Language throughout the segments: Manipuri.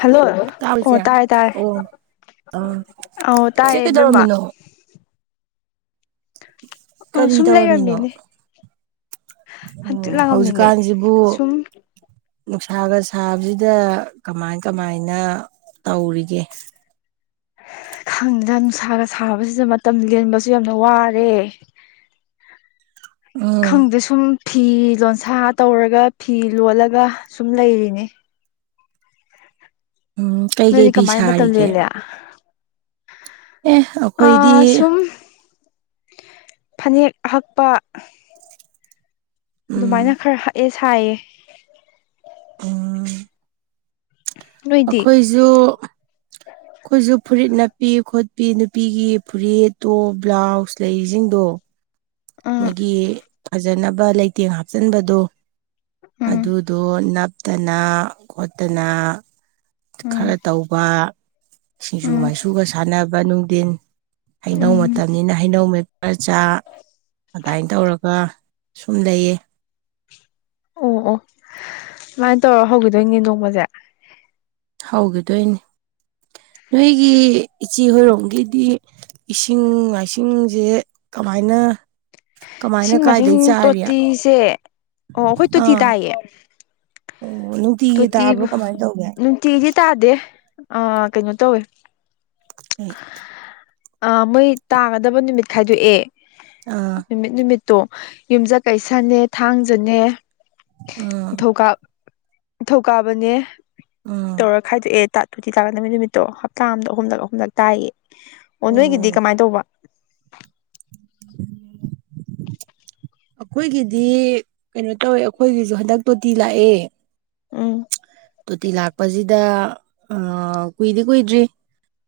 ꯍꯜꯂꯣ ꯇꯥꯕ꯭ꯔ ꯑꯣ ꯏꯆꯦ ꯇꯥꯏ ꯇꯥꯏ ꯑꯣ ꯑ ꯏꯆꯦ ꯇꯥꯏꯌꯦꯕꯕꯤꯃ ꯀꯩꯗꯧꯔꯝꯃꯤꯅꯣ ꯀꯔꯤ ꯁꯨꯝ ꯇꯧꯔꯝꯃꯤꯅꯣ ꯂꯩꯔꯝꯃꯤꯅꯦ ꯎ ꯍꯪꯆꯤꯠ ꯂꯥꯡꯉꯝꯃꯤꯅꯦ ꯍꯧꯖꯤꯛꯀꯥꯟꯁꯤꯕꯨ ꯁꯨꯝ ꯅꯨꯡꯁꯥꯒ ꯁꯥꯕꯁꯤꯗ ꯀꯃꯥꯏ ꯀꯃꯥꯏꯅ ꯇꯧꯔꯤꯒꯦ ꯈꯥꯡꯗ ꯅꯨꯡꯁꯥꯒ ꯁꯥꯕꯁꯤꯗ ꯃꯇꯝ ꯂꯦꯟꯕꯁꯨ ꯌꯥꯝꯅ ꯋꯥꯔꯦ [inaudible] ꯎꯝ ꯈꯪꯗ ꯁꯨꯝ ꯐꯤ ꯂꯣꯟꯁꯥ ꯇꯧꯔꯒ ꯐꯤ ꯂꯣꯜꯂꯒ ꯁꯨꯝ ꯂꯩꯔꯤꯅꯤ ꯎꯝ ꯅꯣꯏꯗꯤ ꯀꯩꯀꯩ ꯐꯤ ꯀꯃꯥꯏꯅ ꯃꯇꯝ ꯁꯥꯔꯤꯒꯦ ꯂꯦꯜꯂꯦ ꯑꯦ ꯑꯩꯈꯣꯏꯗꯤ ꯑꯥ ꯁꯨꯝ ꯐꯅꯦꯛ ꯑꯍꯛꯄ ꯎꯝ ꯑꯗꯨꯃꯥꯏꯅ ꯈꯔ ꯍꯛꯑꯦ ꯁꯥꯏꯌ‌ꯦ ꯎꯝ ꯅꯣꯏꯗꯤ ꯑꯩꯈꯣꯏꯁꯨ ꯑꯩꯈꯣꯏꯁꯨ ꯐꯨꯔꯤꯠ ꯅꯞꯄꯤ ꯈꯣꯠꯄꯤ ꯅꯨꯄꯤꯒꯤ ꯐꯨꯔꯤꯠ ꯇꯣꯞ ꯕ꯭ꯂꯥꯎꯁ ꯂꯩꯁꯤꯡꯗꯣ ꯎꯝ ꯂꯩꯇꯦꯡ ꯍꯥꯞꯆꯤꯟꯕꯗꯣ ꯎꯝ ꯑꯗꯨꯗꯣ ꯅꯞꯇꯅ ꯈꯣꯠꯇꯅ ꯎꯝ ꯈꯔ ꯇꯧꯕ ꯁꯤꯡꯖꯨ ꯎꯝ ꯃꯥꯏꯁꯨꯒ ꯁꯥꯟꯅꯕ ꯅꯨꯡꯊꯤꯟ ꯍꯩꯅꯧ ꯎꯝ ꯃꯇꯝꯅꯤꯅ ꯍꯩꯅꯧ ꯔ ꯆꯥꯛ ꯑꯗꯨꯃꯥꯏꯅ ꯇꯧꯔꯒ ꯁꯨꯝ ꯂꯩꯌꯦ ꯑꯣ ꯑꯣ ꯁꯨꯃꯥꯏꯅ ꯇꯧꯔ ꯍꯧꯈꯤꯗꯣꯏꯅꯦꯗꯣꯡꯕꯁꯦ ꯍꯧꯒꯗꯣꯏꯅꯤ ꯅꯣꯏꯒꯤ ꯏꯆꯤ ꯍꯔꯣꯡꯒꯤꯗꯤ ꯏꯁꯤꯡ ꯃꯥꯏꯁꯤꯡꯁꯦ ꯀꯃꯥꯏꯅ ꯀꯃꯥꯏꯅ ꯏꯁꯤꯡ ꯃꯁꯤꯡ ꯀꯥꯏꯗꯩ ꯆꯥꯔꯤ ꯑꯥ ꯇꯣꯇꯤꯁꯦ ꯑꯣ ꯑꯩꯈꯣꯏ ꯇꯣꯇꯤ ꯑꯣ ꯇꯥꯏꯌꯦ ꯅꯨꯡꯇꯤꯒꯤ ꯇꯣꯇꯤ ꯇꯥꯕ꯭ꯔꯣ ꯀꯃꯥꯏꯅ ꯇꯧꯒꯦ ꯅꯨꯡꯇꯤꯗꯤ ꯇꯥꯗꯦ ꯑ ꯀꯩꯅꯣ ꯇꯧꯋꯦ ꯎ ꯑ ꯃꯣꯏ ꯇꯥꯒꯗꯕ ꯅꯨꯃꯤꯠ ꯈꯥꯏꯗꯣꯛꯑꯦ ꯅꯨꯃꯤꯠ ꯅꯨꯃꯤꯠ ꯇꯣ ꯌꯨꯝꯖꯠ ꯀꯩꯁꯅꯦ ꯊꯥꯡꯖꯅꯦ ꯑꯥ ꯅꯤꯡ ꯊꯧꯀꯥꯞ ꯊꯧꯀꯥꯕꯅꯦ ꯑꯥ ꯇꯧꯔ ꯈꯥꯏꯗꯣꯛꯑꯦ ꯇ ꯇꯨꯇꯤ ꯇꯥꯔꯛꯗꯃꯤ ꯅꯨꯃꯤꯠꯇꯣ ꯍꯞꯇꯥ ꯑꯗ ꯑꯍꯨꯝꯂꯛ ꯑꯍꯨꯝꯂꯛ ꯇꯥꯏꯌꯦ ꯑꯣ ꯅꯣꯏꯒꯤꯗꯤ ꯀꯃꯥꯏꯅ ꯇꯧꯕ ꯑꯩꯈꯣꯏꯒꯤꯗꯤ ꯀꯩꯅꯣ ꯇꯧꯋꯦ ꯑꯩꯈꯣꯏꯒꯤꯁꯨ ꯍꯟꯗꯛ ꯇꯣꯇꯤ ꯂꯥꯛꯑꯦ ꯎꯝ ꯇꯣꯇꯤ ꯂꯥꯛꯄꯁꯤꯗ ꯑ ꯀꯨꯏꯗꯤ ꯀꯨꯏꯗ꯭ꯔꯤ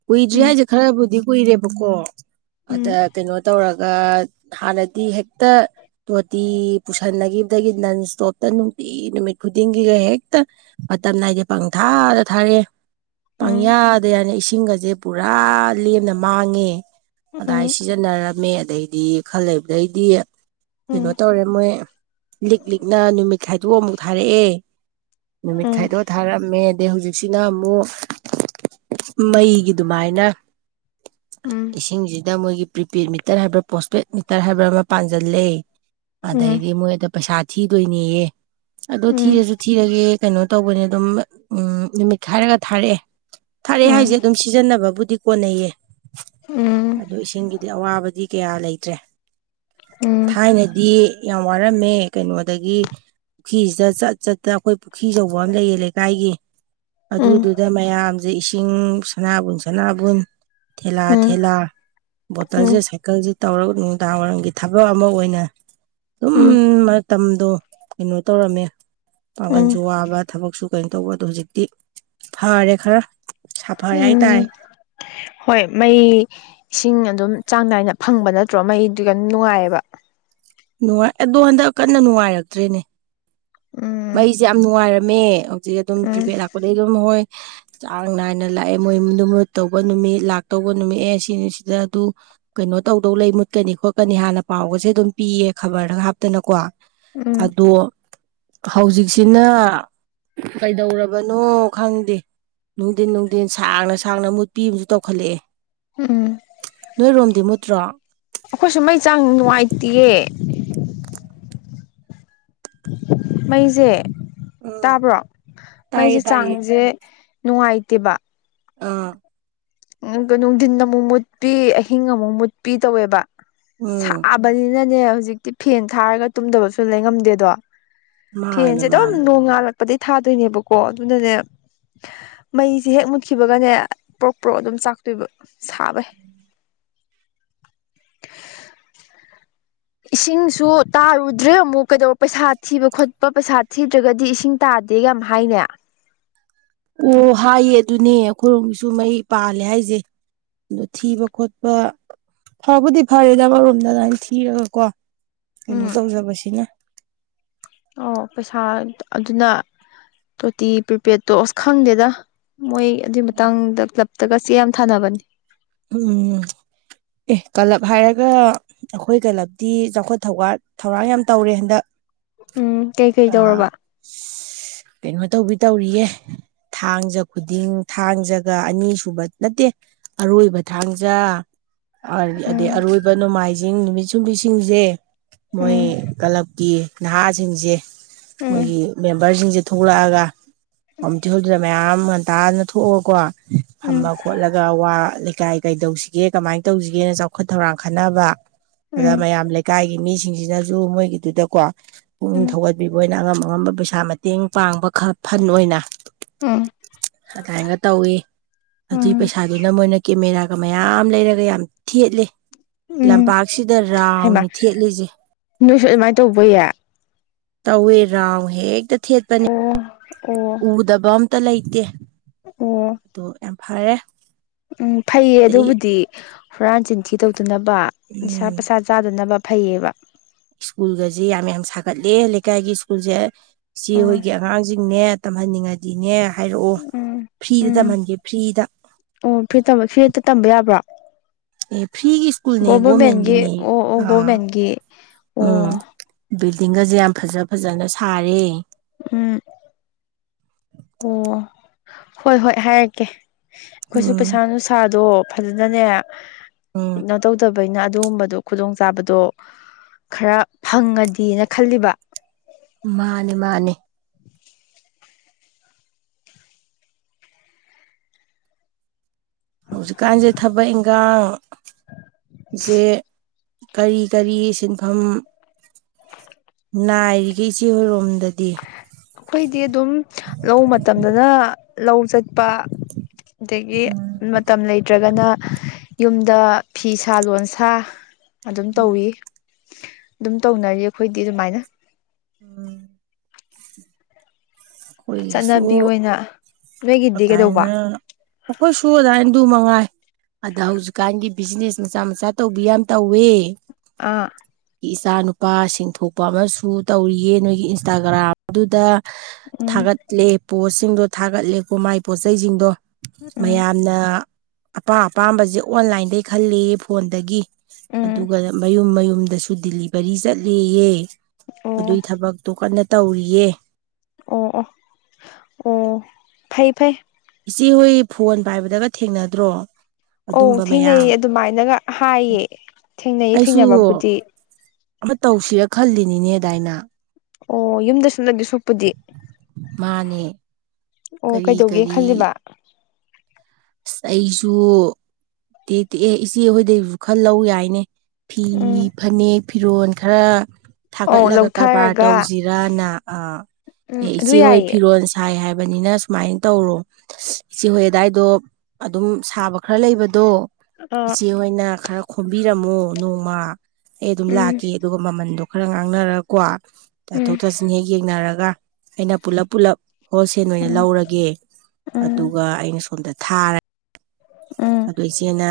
ꯀꯨꯏꯗ꯭ꯔꯤ ꯎꯝ ꯍꯥꯏꯁꯦ ꯈꯔꯕꯨꯗꯤ ꯀꯨꯏꯔꯦꯕꯀꯣ ꯑꯗ ꯎꯝ ꯀꯩꯅꯣ ꯇꯧꯔꯒ ꯑ ꯍꯥꯟꯅꯗꯤ ꯍꯦꯛꯇ ꯇꯣꯇꯤ ꯄꯨꯁꯟꯅꯈꯤꯕꯗꯒꯤ ꯅꯟ ꯏꯁꯇꯣꯞꯇ ꯅꯨꯡꯇꯤ ꯅꯨꯃꯤꯠ ꯈꯨꯗꯤꯡꯒꯤꯒ ꯍꯦꯛꯇ ꯇꯝꯅꯥꯏꯗꯤꯦ ꯄꯪ ꯊꯥꯗ ꯊꯥꯔꯛꯑꯦ ꯎꯝ ꯄꯪꯌꯥꯗ ꯌꯥꯅ ꯏꯁꯤꯡꯒꯁꯦ ꯄꯨꯔꯥ ꯂꯦꯝꯅ ꯃꯥꯡꯉꯦ ꯑꯗꯨꯗꯥꯏ ꯎꯝ ꯁꯤꯖꯤꯟꯅꯔꯝꯃꯦ ꯑꯗꯩꯗꯤ ꯈꯜꯂꯕꯗꯩꯗꯤ ꯀꯩꯅꯣ ꯎꯝ ꯇꯧꯔꯦ ꯃꯣꯏ ꯂꯤꯛ ꯂꯤꯛꯅ ꯅꯨꯃꯤꯠ ꯈꯥꯏꯗꯣꯛꯑ ꯑꯃꯨꯛ ꯊꯥꯔꯛꯑꯦ ꯅꯨꯃꯤꯠ ꯎꯝ ꯈꯥꯏꯗꯣꯛ ꯊꯥꯔꯝꯃꯦ ꯑꯗꯩ ꯍꯧꯖꯤꯛꯁꯤꯅ ꯑꯃꯨꯛ ꯃꯩꯒꯤ ꯑꯗꯨꯃꯥꯏꯅ ꯎꯝ ꯏꯁꯤꯡꯁꯤꯗ ꯃꯣꯏꯒꯤ ꯄ꯭ꯔꯤꯄꯦꯗ ꯃꯤꯇꯔ ꯍꯥꯏꯕ꯭ꯔꯥ ꯄꯣꯁꯄꯦꯗ ꯃꯤꯇꯔ ꯍꯥꯏꯕ꯭ꯔꯥ ꯑꯃ ꯄꯥꯟꯁꯤꯜꯂꯦ ꯎꯝ ꯑꯗꯩꯗꯤ ꯃꯣꯏꯗ ꯄꯩꯁꯥ ꯊꯤꯗꯣꯏꯅꯦꯌꯦ ꯎꯝ ꯑꯗꯣ ꯎꯝ ꯊꯤꯔꯁꯨ ꯊꯤꯔꯒꯦ ꯀꯩꯅꯣ ꯇꯧꯕꯅꯦ ꯑꯗꯨꯝ ꯎꯝ ꯅꯨꯃꯤꯠ ꯈꯥꯏꯔꯒ ꯊꯥꯔꯛꯑꯦ ꯊꯥꯔꯑꯦ ꯍꯥꯏꯁꯦ ꯎꯝ ꯑꯗꯨꯝ ꯁꯤꯖꯤꯟꯅꯕꯕꯨꯗꯤ ꯀꯣꯟꯅꯩꯌꯦ ꯎꯝ ꯑꯗꯨꯣ ꯏꯁꯤꯡꯒꯤꯗꯤ ꯑꯋꯥꯕꯗꯤ ꯀꯌꯥ ꯂꯩꯇ꯭ꯔꯦ ꯎꯝ ꯊꯥꯏꯅꯗꯤ ꯌꯥꯝ ꯋꯥꯔꯝꯃꯦ ꯀꯩꯅꯣꯗꯒꯤ ꯄꯨꯈ꯭ꯔꯤꯁꯤꯗ ꯆꯠ ꯆꯠꯇ ꯑꯩꯈꯣꯏ ꯄꯨꯈ꯭ꯔꯤ ꯑꯆꯧꯕ ꯑꯃ ꯂꯩꯌꯦ ꯂꯩꯀꯥꯏꯒꯤ ꯎꯝ ꯑꯗꯨꯗꯨꯗ ꯃꯌꯥꯝꯁꯦ ꯏꯁꯤꯡ ꯁꯅꯥꯕꯨꯟ ꯁꯅꯥꯕꯨꯟ ꯊꯦꯂꯥ ꯎꯝ ꯊꯦꯂ ꯕꯣꯇꯜꯁꯦ ꯁꯥꯏꯀꯜꯁꯦ ꯇꯧꯔꯒ ꯅꯨꯡꯗꯥꯡ ꯋꯥꯏꯔꯝꯒꯤ ꯊꯕꯛ ꯑꯃ ꯑꯣꯏꯅ ꯑꯗꯨꯝ ꯎꯝ ꯃꯇꯝꯗꯣ ꯀꯩꯅꯣ ꯇꯧꯔꯝꯃꯦ ꯄꯥꯡꯒꯟꯁꯨ ꯎꯝ ꯋꯥꯕ ꯊꯕꯛꯁꯨ ꯀꯩꯅꯣ ꯇꯧꯕ ꯑꯗꯣ ꯍꯧꯖꯤꯛꯇꯤ ꯐꯥꯔꯦ ꯈꯔ ꯁꯥꯐꯔꯦ ꯎꯝ ꯍꯥꯏꯇꯥꯔꯦ ꯍꯣꯏ ꯃꯣꯏ ꯏꯁꯤꯡ ꯑꯗꯨꯝ ꯆꯥꯡ ꯅꯥꯏꯅ ꯐꯪꯕ ꯅꯠꯇ꯭ꯔꯣ ꯃꯩꯗꯨ ꯑꯗꯨꯝ ꯅꯨꯡꯉꯥꯏꯌꯦꯕ ꯅꯨꯡꯉꯥꯏ ꯑꯗꯣ ꯍꯟꯗꯛ ꯀꯟꯅ ꯅꯨꯡꯉꯥꯏꯔꯛꯇ꯭ꯔꯦꯅꯦ ꯎꯝ ꯃꯩꯁꯦ ꯌꯥꯝ ꯅꯨꯡꯉꯥꯏꯔꯝꯃꯦ ꯍꯧꯖꯤꯛ ꯑꯗꯨꯝ ꯎꯝ ꯄ꯭ꯔꯤꯄꯦꯗ ꯂꯥꯛꯄꯗꯩ ꯑꯗꯨꯝ ꯍꯣꯏ ꯆꯥꯡ ꯅꯥꯏꯅ ꯂꯥꯛꯑꯦ ꯃꯣꯏ ꯃꯃꯨꯠ ꯇꯧꯕ ꯅꯨꯃꯤꯠ ꯂꯥꯛꯇꯧꯕ ꯅꯨꯃꯤꯠꯑ ꯁꯤꯅꯤꯁꯤꯗ ꯑꯗꯨ ꯀꯩꯅꯣ ꯇꯧꯗꯧ ꯂꯩ ꯃꯨꯠꯀꯅꯤ ꯈꯣꯠꯀꯅꯤ ꯍꯥꯟꯅ ꯄꯥꯎꯒꯁꯦ ꯑꯗꯨꯝ ꯄꯤꯌꯦ ꯈꯕꯔꯗ ꯍꯥꯞꯇꯅꯀꯣ ꯎꯝ ꯑꯗꯣ ꯍꯧꯖꯤꯛꯁꯤꯅ ꯀꯩꯗꯧꯔꯕꯅꯣ ꯈꯪꯗꯦ ꯅꯨꯡꯊꯤꯟ ꯅꯨꯡꯊꯤꯟ ꯁꯥꯡꯅ ꯁꯥꯡꯅ ꯃꯨꯠꯄꯤ ꯑꯃꯁꯨ ꯇꯧꯈꯠꯂꯛꯑꯦ ꯎꯝ ꯅꯣꯏꯔꯣꯝꯗꯤ ꯃꯨꯠꯇ꯭ꯔꯣ ꯑꯩꯈꯣꯏꯁꯨ ꯃꯩ ꯆꯥꯡ ꯅꯨꯡꯉꯥꯏꯇꯦꯌꯦ ꯃꯩꯁꯦ ꯎꯝ ꯇꯥꯕ꯭ꯔꯣ ꯃꯩꯁꯦ ꯇꯥꯏꯌꯦ ꯇꯥꯏꯌꯦ ꯆꯥꯡꯁꯦ ꯅꯨꯡꯉꯥꯏꯇꯦꯕ ꯑꯥ ꯅꯨꯡꯊꯤꯟ ꯑꯃꯨꯛ ꯃꯨꯠꯄꯤ ꯑꯍꯤꯡ ꯑꯃꯨꯛ ꯃꯨꯠꯄꯤ ꯇꯧꯋꯦꯕ ꯎꯝ ꯑꯗꯨꯅꯅꯦ ꯍꯧꯖꯤꯛꯇꯤ ꯐꯦꯟ ꯊꯥꯔꯒ ꯇꯨꯝꯗꯕꯁꯨ ꯂꯩꯉꯝꯗꯦꯗꯣ ꯃꯥꯅꯦ ꯐꯦꯟꯁꯦ ꯑꯗꯨꯝ ꯃꯥꯅꯦ ꯅꯣꯡꯉꯂ ꯄꯄꯗꯩ ꯊꯥꯗꯣꯏꯅꯦꯕꯀꯣ ꯑꯗꯨꯅꯅꯦ ꯃꯩꯁꯦ ꯍꯦꯛ ꯃꯨꯠꯈꯤꯕꯒꯅꯦ ꯄ꯭ꯔꯣ ꯑꯗꯨꯝ ꯆꯥꯛꯇꯣꯏꯕ ꯁꯥꯕꯩ ꯏꯁꯤꯡꯁꯨ ꯇꯥꯔꯨꯗ꯭ꯔꯦ ꯑꯃꯨꯛ ꯀꯩꯗꯧꯕ ꯄꯩꯁꯥ ꯊꯤꯕ ꯈꯣꯠꯄ ꯄꯩꯁꯥ ꯊꯤꯗ꯭ꯔꯒꯗꯤ ꯏꯁꯤꯡ ꯇꯥ ꯐꯗꯦ ꯌꯥꯝ ꯍꯥꯏꯅꯦ ꯑꯣ ꯍꯥꯏꯌꯦ ꯑꯗꯨꯅꯦ ꯑꯩꯈꯣꯏꯔꯣꯝꯒꯤꯁꯨ ꯃꯩ ꯄꯥꯜꯂꯦ ꯍꯥꯏꯁꯦ ꯑꯗꯨ ꯊꯤꯕ ꯈꯣꯠꯄ ꯐꯕꯨꯗꯤ ꯐꯔꯦ ꯑꯃꯔꯣꯝꯗ ꯑꯗꯨꯃꯥꯏꯅ ꯊꯤꯔꯒꯀꯣ ꯀꯩꯅꯣ ꯎꯝ ꯇꯧꯖꯕꯁꯤꯅ ꯑꯣ ꯄꯩꯁꯥ ꯑꯗꯨꯅ ꯇꯣꯇꯤ ꯄ꯭ꯔꯤꯄꯦꯠꯇꯣ ꯑꯁ ꯈꯪꯗꯦꯗ ꯃꯣꯏ ꯑꯗꯨꯏ ꯃꯇꯥꯡꯗ ꯄꯂꯞꯇꯒ ꯆꯦ ꯌꯥꯝ ꯊꯥꯅꯕꯅꯤ ꯎꯝ ꯑꯦ ꯀꯂꯕ ꯍꯥꯏꯔꯒ ꯑꯩꯈꯣꯏ ꯀ꯭ꯂꯂꯕꯇ ꯆꯥꯎꯈꯠ ꯊꯧꯔꯠ ꯊꯧꯔꯥꯡ ꯌꯥꯝ ꯇꯧꯔꯦ ꯍꯟꯗꯛ ꯎꯝ ꯀꯩꯀꯩ ꯑꯥ ꯇꯧꯔꯕ ꯀꯩꯅꯣ ꯇꯧꯕꯤ ꯇꯧꯔꯤꯌꯦ ꯊꯥꯡꯖ ꯈꯨꯗꯤꯡ ꯊꯥꯡꯖꯒ ꯑꯅꯤꯁꯨꯨꯕ ꯅꯠꯇꯦ ꯑꯔꯣꯏꯕ ꯊꯥꯡꯖꯥ ꯑꯗꯩ ꯎꯝ ꯑꯔꯣꯏꯕ ꯅꯣꯡꯃꯥꯏꯖ ꯖꯤꯡ ꯅꯨꯃꯤꯠ ꯁꯨꯡꯕꯤꯁꯤꯡꯁꯦ ꯃꯣꯏ ꯎꯝ ꯀ꯭ꯂꯕꯀꯤ ꯅꯍꯥꯁꯤꯡꯁꯦ ꯎꯝ ꯃꯣꯏꯒꯤ ꯃꯦꯝꯕꯔꯁꯤꯡꯁꯦ ꯊꯣꯛꯂꯛꯑꯒ ꯀꯃꯨꯅꯤꯇꯤ ꯍꯣꯜꯗꯨꯗ ꯃꯌꯥꯝ ꯟꯇꯥꯗꯅ ꯊꯣꯛꯑꯀꯣ ꯎꯝ ꯐꯝꯃ ꯈꯣꯠꯂꯒ ꯋꯥ ꯂꯩꯀꯥꯏ ꯀꯩꯗꯧꯁꯤꯒꯦ ꯀꯃꯥꯏꯅ ꯇꯧꯁꯤꯒꯦꯅ ꯆꯥꯎꯈꯠ ꯊꯧꯔꯥꯡ ꯈꯟꯅꯕ ꯑꯗ ꯎꯝ ꯃꯌꯥꯝ ꯂꯩꯀꯥꯏꯒꯤ ꯃꯤꯁꯤꯡꯁꯤꯅꯁꯨ ꯃꯣꯏꯒꯤꯗꯨꯗꯀꯣ ꯄꯨꯛꯅꯤꯡ ꯊꯧꯒꯠꯄꯤꯕ ꯑꯣꯏꯅ ꯑꯉꯝꯕ ꯑꯉꯝꯕ ꯄꯩꯁꯥ ꯃꯇꯦꯡ ꯄꯥꯡꯕ ꯈꯔ ꯐꯟ ꯑꯣꯏꯅ ꯎꯝ ꯎꯝ ꯑꯗꯨꯃꯥꯏꯒ ꯇꯧꯋ ꯑꯗꯨꯏ ꯎꯝ ꯄꯩꯁꯥꯗꯨꯅ ꯃꯣꯏꯅ ꯀꯦꯃꯦꯔꯥꯒ ꯃꯌꯥꯝ ꯂꯩꯔꯒ ꯌꯥꯝ ꯊꯦꯠꯂꯦ ꯎꯝ ꯂꯝꯄꯥꯛꯁꯤꯗ ꯍꯥꯏꯃ ꯔꯥꯎꯅꯤ ꯊꯦꯠꯂꯤꯁꯦ ꯅꯣꯏꯁꯨ ꯑꯗꯨꯃꯥꯏꯅ ꯇꯧꯕꯌꯦ ꯇꯧꯋꯦ ꯔꯥꯎ ꯍꯦꯛꯇ ꯊꯦꯠꯄꯅꯦ ꯑꯣ ꯑꯣ ꯎꯗꯕꯝꯇꯂ ꯑꯇꯦ ꯑꯣ ꯐꯔꯦ ꯎꯝ ꯐꯩꯌꯦ ꯑꯗꯩ ꯑꯗꯨꯕꯨꯗꯤ ꯍꯨꯔꯥꯟ ꯆꯤꯟꯊꯤ ꯇꯧ ꯇꯅꯕ ꯅꯤꯁꯥ ꯎꯝ ꯄꯁꯥ ꯆꯥꯗꯅꯕ ꯐꯩꯌꯦꯕ ꯁ꯭ꯀꯨꯜꯒꯁꯦ ꯌꯥꯝ ꯌꯥꯝ ꯁꯥꯒꯠꯂꯦ ꯂꯩꯀꯥꯏꯒꯤ ꯁ꯭ꯀꯨꯜꯁꯦ ꯁꯤꯆꯦ ꯎꯝ ꯑꯩꯈꯣꯏꯒꯤ ꯑꯉꯥꯡꯁꯤꯡꯅꯦ ꯇꯝꯍꯟꯅꯤꯡꯉꯗꯤꯅꯦ ꯍꯥꯏꯔꯛꯑꯣ ꯎꯝ ꯐ꯭ꯔꯤꯗ ꯎꯝ ꯇꯝꯍꯟꯒꯦ ꯐ꯭ꯔꯤꯗ ꯑꯣ ꯐ꯭ꯔꯤ ꯇꯝꯕ ꯐ꯭ꯔꯤꯗ ꯇꯝꯕ ꯌꯥꯕ꯭ꯔꯥ ꯑꯦ ꯐ꯭ꯔꯤꯒꯤ ꯁ꯭ꯀꯨꯜ ꯅ ꯚꯃꯦꯟꯒꯤꯅꯦ ꯑꯣ ꯑꯣ ꯑꯥ ꯒꯣꯚꯔꯃꯦꯟꯒꯤ ꯎꯝ ꯑꯣ ꯕꯤꯜꯗꯤꯡꯒꯁꯦ ꯌꯥꯝ ꯐꯖ ꯐꯖꯅ ꯁꯥꯔꯦ ꯎꯝ ꯑꯣ ꯍꯣꯏ ꯍꯣꯏ ꯍꯥꯏꯔꯛꯀꯦ ꯑꯩꯈꯣꯏꯁꯨ ꯎꯝ ꯄꯩꯁꯥ ꯅꯨꯡꯁꯥꯗꯣ ꯐꯖꯅꯅꯦ ꯎꯝ ꯀꯩꯅꯣ ꯇꯧꯗꯕ ꯑꯕꯩꯅ ꯑꯗꯨꯒꯨꯝꯕꯗꯣ ꯈꯨꯗꯣꯡꯆꯥꯥꯕꯗꯣ ꯈꯔ ꯐꯪꯉꯗꯤꯅ ꯈꯜꯂꯤꯕ ꯃꯥꯅꯦ ꯃꯥꯅꯦ ꯍꯧꯖꯤꯛꯀꯥꯟꯁꯦ ꯊꯕꯛ ꯏꯟꯈꯥꯡꯁꯦ ꯀꯔꯤ ꯀꯔꯤ ꯁꯤꯟꯐꯝ ꯅꯥꯏꯔꯤꯒꯦ ꯏꯆꯦ ꯍꯣꯏꯔꯣꯝꯗꯗꯤ ꯑꯩꯈꯣꯏꯗꯤ ꯑꯗꯨꯝ ꯂꯧ ꯃꯇꯝꯗꯅ ꯂꯧ ꯆꯠ ꯄ ꯑꯗꯒꯤ ꯎꯝ ꯃꯇꯝ ꯂꯩꯇ꯭ꯔꯒꯅ ꯌꯨꯝꯗ ꯐꯤ ꯁꯥ ꯂꯣꯟꯁꯥ ꯑꯗꯨꯝ ꯎꯝ ꯇꯧꯋꯤ ꯑꯗꯨꯝ ꯇꯧꯅꯔꯤ ꯑꯩꯈꯣꯏꯗꯤ ꯑꯗꯨꯃꯥꯏꯅ ꯎꯝ ꯆꯠꯅꯕꯤ ꯑꯩꯈꯣꯏꯒꯤꯁꯨ ꯑꯣꯏꯅ ꯅꯣꯏꯒꯤꯗꯤ ꯀꯩꯗꯧꯕ ꯑꯗꯨꯃꯥꯏꯅ ꯑꯩꯈꯣꯏꯁꯨ ꯑꯗꯨꯃꯥꯏ ꯃꯉꯥꯏ ꯑꯗ ꯍꯧꯖꯤꯛꯀꯥꯟꯒꯤ ꯕꯤꯖꯤꯅꯦꯁ ꯃꯆꯥ ꯃꯆꯥ ꯇꯧꯕꯤ ꯌꯥꯝ ꯇꯧꯋꯦ ꯑꯥ ꯏꯆꯥ ꯅꯨꯄꯥ ꯁꯤꯡꯊꯣꯛꯄ ꯑꯃꯁꯨ ꯇꯧꯔꯤꯌꯦ ꯅꯣꯏꯒꯤ ꯏꯟꯁꯇꯥꯒ꯭ꯔꯥꯝ ꯑꯗꯨꯗ ꯎꯝ ꯊꯥꯒꯠꯂꯦ ꯄꯣꯠꯁꯤꯡꯗꯣ ꯊꯥꯒꯠꯂꯦꯀꯣ ꯃꯥꯏ ꯄꯣꯠꯆꯩꯁꯤꯡꯗꯣ ꯎꯝ ꯃꯌꯥꯝꯅ ꯑꯄꯥꯝ ꯑꯄꯥꯝꯕꯁꯦ ꯑꯣꯟꯂꯥꯏꯟꯗꯒꯤ ꯈꯜꯂꯦꯌꯦ ꯐꯣꯟꯗꯒꯤ ꯎꯝ ꯑꯗꯨꯒ ꯃꯌꯨꯝ ꯃꯌꯨꯝꯗꯁꯨ ꯗꯤꯂꯤꯚꯔꯤ ꯆꯠꯂꯦꯌꯦ ꯑꯣ ꯑꯗꯨꯏ ꯊꯕꯛꯇꯣ ꯀꯟꯅ ꯇꯧꯔꯤꯌꯦ ꯑꯣ ꯑꯣ ꯑꯣ ꯐꯩ ꯐꯩ ꯏꯆꯦꯍꯣꯏ ꯐꯣꯟ ꯄꯥꯏꯕꯗꯒ ꯊꯦꯡꯅꯗ꯭ꯔꯣ ꯑꯣ ꯑꯗꯨꯝꯕ ꯃꯌꯥꯝ ꯊꯦꯡꯅꯩꯌꯦ ꯑꯗꯨꯃꯥꯏꯅꯒ ꯍꯥꯏꯌꯦ ꯊꯦꯡꯅꯩꯌꯦ ꯑꯩꯁꯨ ꯊꯦꯡꯅꯕꯕꯨꯗꯤ ꯑꯃ ꯇꯧꯁꯤꯔ ꯈꯜꯂꯤꯅꯤꯅꯦ ꯑꯗꯥꯏꯅ ꯑꯣ ꯌꯨꯝꯗ ꯁꯅꯗꯤ ꯁꯣꯛꯄꯨꯗꯤ ꯃꯥꯅꯦ ꯑꯣ ꯀꯔꯤ ꯀꯩꯗꯧꯒꯦ ꯀꯔꯤ ꯈꯜꯂꯤꯕ ꯑꯁ ꯑꯩꯁꯨ ꯇꯦꯛ ꯇꯦꯛ ꯏꯆꯦ ꯍꯣꯏꯗꯩꯕꯨ ꯈꯔ ꯂꯧ ꯌꯥꯏꯅꯦ ꯐꯤ ꯎꯝ ꯐꯅꯦꯛ ꯐꯤꯔꯣꯜ ꯈꯔ ꯑꯧ ꯊꯥꯒꯠꯂꯒ ꯀꯔꯕꯥꯔ ꯂꯧꯊꯔꯒ ꯇꯧꯁꯤꯔꯅ ꯑ ꯎꯝ ꯑꯦ ꯑꯗꯨ ꯏꯆꯦꯍꯣꯏ ꯌꯥꯏꯌꯦ ꯐꯤꯔꯣꯜ ꯁꯥꯏ ꯍꯥꯏꯕ ꯍꯥꯏꯕꯅꯤꯅ ꯁꯨꯃꯥꯏꯅ ꯇꯧꯔꯣ ꯏꯆꯦꯍꯣꯏ ꯑꯗꯨꯋꯥꯏꯗꯣ ꯑꯗꯨꯝ ꯁꯥꯕ ꯈꯔ ꯂꯩꯕꯗꯣ ꯑꯥ ꯏꯆꯦꯍꯣꯏꯅ ꯈꯔ ꯈꯣꯝꯕꯤꯔꯝꯃꯣ ꯅꯣꯡꯃ ꯑꯩ ꯑꯗꯨꯝ ꯎꯝ ꯂꯥꯛꯀꯦ ꯑꯗꯨꯒ ꯃꯃꯟꯗꯣ ꯈꯔ ꯉꯥꯡꯅꯔꯒꯀꯣ ꯎꯝ ꯇꯥꯊꯣꯛ ꯇꯥꯁꯤꯟ ꯍꯦꯛ ꯌꯦꯡꯅꯔꯒ ꯑꯩꯅ ꯄꯨꯜꯂꯞ ꯄꯨꯜꯂꯞ ꯍꯣꯜꯁꯦꯜ ꯑꯣꯏꯅ ꯎꯝ ꯂꯧꯔꯒꯦ ꯎꯝ ꯑꯗꯨꯒ ꯑꯩꯅ ꯁꯣꯝꯗ ꯊꯥꯔꯦ ꯎꯝ ꯑꯗꯨ ꯏꯆꯦꯅ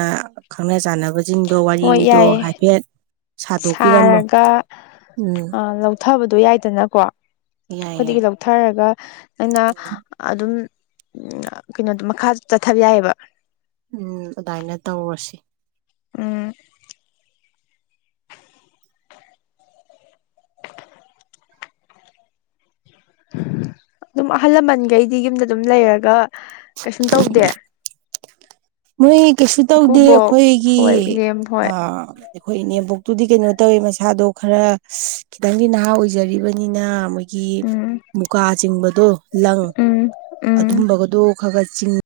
ꯈꯪꯅ ꯆꯥꯟꯅꯕꯁꯤꯡꯗꯣ ꯍꯣꯏ ꯋꯥꯔꯤꯗꯣ ꯌꯥꯏꯌꯦ ꯍꯥꯏꯐꯦꯠ ꯁꯥꯗꯣꯛꯄꯤꯔꯝꯃꯣ ꯁꯥꯔꯒ ꯎꯝ ꯂꯧꯊꯕꯗ ꯑꯗꯨ ꯌꯥꯏꯗꯅꯀꯣ ꯌꯥꯏ ꯌꯥꯏ ꯑꯩꯈꯣꯏꯗꯒꯤ ꯂꯧꯊꯔꯒ ꯅꯪꯅ ꯑꯗꯨꯝ ꯀꯩꯅꯣꯗ ꯃꯈꯥ ꯆꯠꯊꯕ ꯌꯥꯏꯌꯦꯕ ꯎꯝ ꯑꯗꯨꯃꯥꯏꯅ ꯇꯧꯔꯁꯤ ꯎꯝ ꯑꯗꯨꯝ ꯑꯍꯜ ꯂꯃꯟꯈꯩꯗꯤ ꯌꯨꯝꯗ ꯑꯗꯨꯝ ꯂꯩꯔꯒ ꯀꯩꯁꯨꯝ ꯇꯧꯗꯦ ꯃꯣꯏ ꯀꯩꯁꯨ ꯇꯧꯗꯦ ꯏꯀꯨꯕꯣꯛ ꯑꯩꯈꯣꯏꯒꯤ ꯍꯣꯏ ꯏꯅꯦꯝ ꯍꯣꯏ ꯑꯩꯈꯣꯏ ꯏꯅꯦꯝꯕꯣꯛꯇꯨꯗꯤ ꯀꯩꯅꯣ ꯇꯧꯋꯦ ꯃꯁꯥꯗꯣ ꯈꯔ ꯈꯤꯇꯪꯗꯤ ꯅꯍꯥ ꯑꯣꯏꯖꯔꯤꯕꯅꯤꯅ ꯑꯩꯒꯤ ꯎꯝ ꯃꯨꯀꯥ ꯆꯤꯡꯕꯗꯣ ꯂꯪ ꯎꯝ ꯎꯝ ꯑꯗꯨꯝꯕꯒꯗꯣ ꯈꯔ ꯆꯤꯡ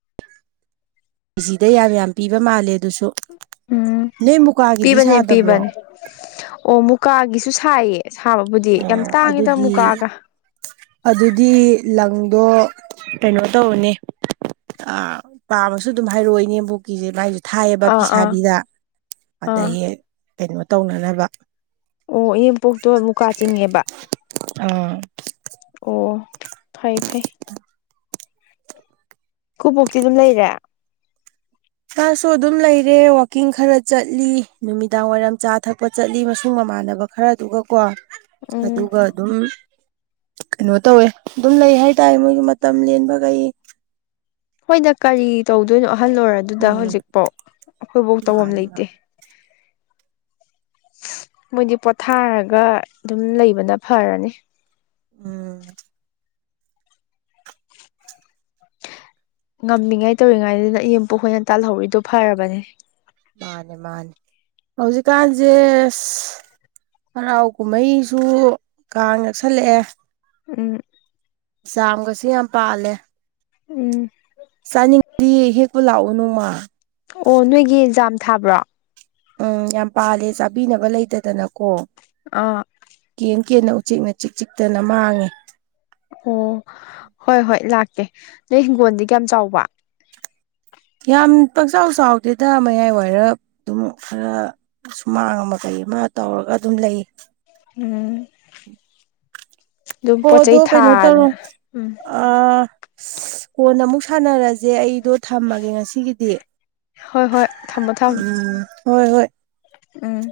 ꯀꯦꯖꯤꯗ ꯌꯥꯝ ꯌꯥꯝ ꯄꯤꯕ ꯃꯥꯜꯂꯦ ꯑꯗꯨꯁꯨ ꯎꯝ ꯅꯣꯏ ꯃꯨꯀꯥꯒꯤꯗꯤ ꯄꯤꯕꯅꯦ ꯁꯥꯗꯕ꯭ꯔꯣ ꯄꯤꯕꯅꯦ ꯑꯣ ꯃꯨꯀꯥꯒꯤꯁꯨ ꯁꯥꯏ ꯁꯥꯕꯕꯨꯗꯤ ꯌꯥꯝ ꯑꯣ ꯇꯥꯡꯉꯤꯗ ꯑꯗꯨꯗꯤ ꯃꯨꯒꯥꯒ ꯑꯗꯨꯗꯤ ꯂꯪꯗꯣ ꯀꯩꯅꯣ ꯇꯧꯅꯦ ꯑ ꯄꯥꯝꯃꯁꯨ ꯑꯗꯨꯝ ꯍꯥꯏꯔꯛꯑꯣ ꯏꯅꯦꯝꯕꯣꯛꯀꯤꯁꯦ ꯃꯥꯏꯁ ꯊꯥꯏꯌꯦꯕ ꯑꯥ ꯑꯥ ꯐꯤꯁꯥꯕꯤꯗ ꯑꯥ ꯑꯗꯒꯤ ꯀꯩꯅꯣ ꯇꯧꯅꯅꯕ ꯑꯣ ꯏꯅꯦꯝꯄꯣꯛꯇꯣ ꯃꯨꯀꯥ ꯆꯤꯡꯉꯦꯕ ꯑꯥ ꯑꯣ ꯐꯩ ꯐꯩ ꯑꯩꯈꯣꯏ ꯕꯣꯛꯇꯤ ꯑꯗꯨꯝ ꯂꯩꯔꯦ ꯁꯥꯁꯨ ꯑꯗꯨꯝ ꯂꯩꯔꯦ ꯋꯥꯛꯀꯤꯡ ꯈꯔ ꯆꯠꯂꯤ ꯅꯨꯃꯤꯗꯥꯡ ꯋꯥꯏꯔꯝ ꯆꯥ ꯊꯛꯄ ꯆꯠꯂꯤ ꯃꯁꯨꯡ ꯃꯃꯥꯟꯅꯕ ꯈꯔꯗꯨꯒꯀꯣ ꯎꯝ ꯑꯗꯨꯒ ꯑꯗꯨꯝ ꯀꯩꯅꯣ ꯇꯧꯋꯦ ꯑꯗꯨꯝ ꯂꯩ ꯍꯥꯏ ꯇꯔꯦ ꯃꯣꯏꯒꯤ ꯃꯇꯝ ꯂꯦꯟꯕꯈꯩ ꯍꯣꯏꯗ ꯀꯔꯤ ꯇꯧꯗꯣꯏꯅꯣ ꯑꯍꯜ ꯑꯣꯏꯔ ꯑꯗꯨꯗ ꯎꯝ ꯍꯧꯖꯤꯛꯐꯥꯎ ꯑꯩꯈꯣꯏꯐꯥꯎ ꯇꯧꯐꯝ ꯃꯥꯅꯦ ꯂꯩꯇꯦ ꯃꯥꯅꯦ ꯃꯣꯏꯗꯤ ꯄꯣꯊꯥꯔꯒ ꯑꯗꯨꯝ ꯂꯩꯕꯅ ꯐꯔꯅꯤ ꯎꯝ ꯉꯝꯃꯤꯉꯥꯏ ꯇꯧꯔꯤꯉꯥꯏꯗꯨꯅ ꯑꯦꯝꯄꯈꯣꯏꯅ ꯇꯥꯜꯍꯧꯔꯤꯗꯣ ꯐꯔꯕꯅꯦ ꯃꯥꯅꯦ ꯃꯥꯅꯦ ꯍꯧꯖꯤꯛꯀꯥꯟꯁꯦ ꯍꯔꯥꯎ ꯀꯨꯝꯍꯩꯁꯨ ꯀꯥꯡ ꯅꯛꯁꯜꯂꯛꯑꯦ [unintelligible] ꯆꯝꯒꯁꯨ ꯌꯥꯝ ꯄꯥꯜꯂꯦ ꯎꯝ ꯆꯥꯅꯤꯡꯉꯗꯤ ꯍꯦꯛꯄ ꯂꯥꯛꯑꯣ ꯅꯨꯃ ꯑꯣ ꯅꯣꯏꯒꯤ ꯑꯦꯟꯖꯥꯝ ꯊꯥꯕ꯭ꯔꯣ ꯎꯝ ꯌꯥꯝ ꯄꯥꯜꯂꯦ ꯆꯥꯕꯤꯅꯕ ꯂꯩꯇꯗꯅꯀꯣ ꯑꯥ ꯀꯦꯟ ꯀꯦꯟꯅ ꯎꯆꯦꯛꯅ ꯆꯤꯛ ꯆꯤꯛꯇꯅ ꯃꯥꯡꯉꯦ ꯑꯣ ꯍꯣꯏ ꯍꯣꯏ ꯂꯥꯛꯀꯦ ꯅꯣꯏ ꯍꯤꯡꯒꯣꯜꯗꯤ ꯀꯌꯥꯝ ꯆꯥꯎꯕ ꯌꯥꯝ ꯄꯥꯛꯆꯥꯎ ꯆꯥꯎꯗꯦꯗ ꯃꯌꯥꯏ ꯋꯥꯏꯔ ꯑꯗꯨꯝ ꯈꯔ ꯁꯨꯃꯥꯡ ꯑꯃ ꯀꯩ ꯃꯥ ꯇꯧꯔꯒ ꯑꯗꯨꯝ ꯂꯩ ꯎꯝ ꯑꯗꯨꯝ ꯄꯣꯠ ꯍꯣꯏꯗꯣ ꯆꯩꯩ ꯀꯩꯅꯣ ꯊꯥꯗꯅ ꯇꯧꯔꯣ ꯎꯝ ꯑ ꯀꯣꯟ ꯑꯃꯨꯛ ꯁꯥꯟꯅꯔꯁꯦ ꯑꯩ ꯑꯗꯣ ꯊꯝꯃꯒꯦ ꯉꯁꯤꯒꯤꯗꯤ ꯍꯣꯏ ꯍꯣꯏ ꯊꯝꯃꯣ ꯊꯝꯃꯣ ꯎꯝ ꯍꯣꯏ ꯍꯣꯏ ꯎꯝ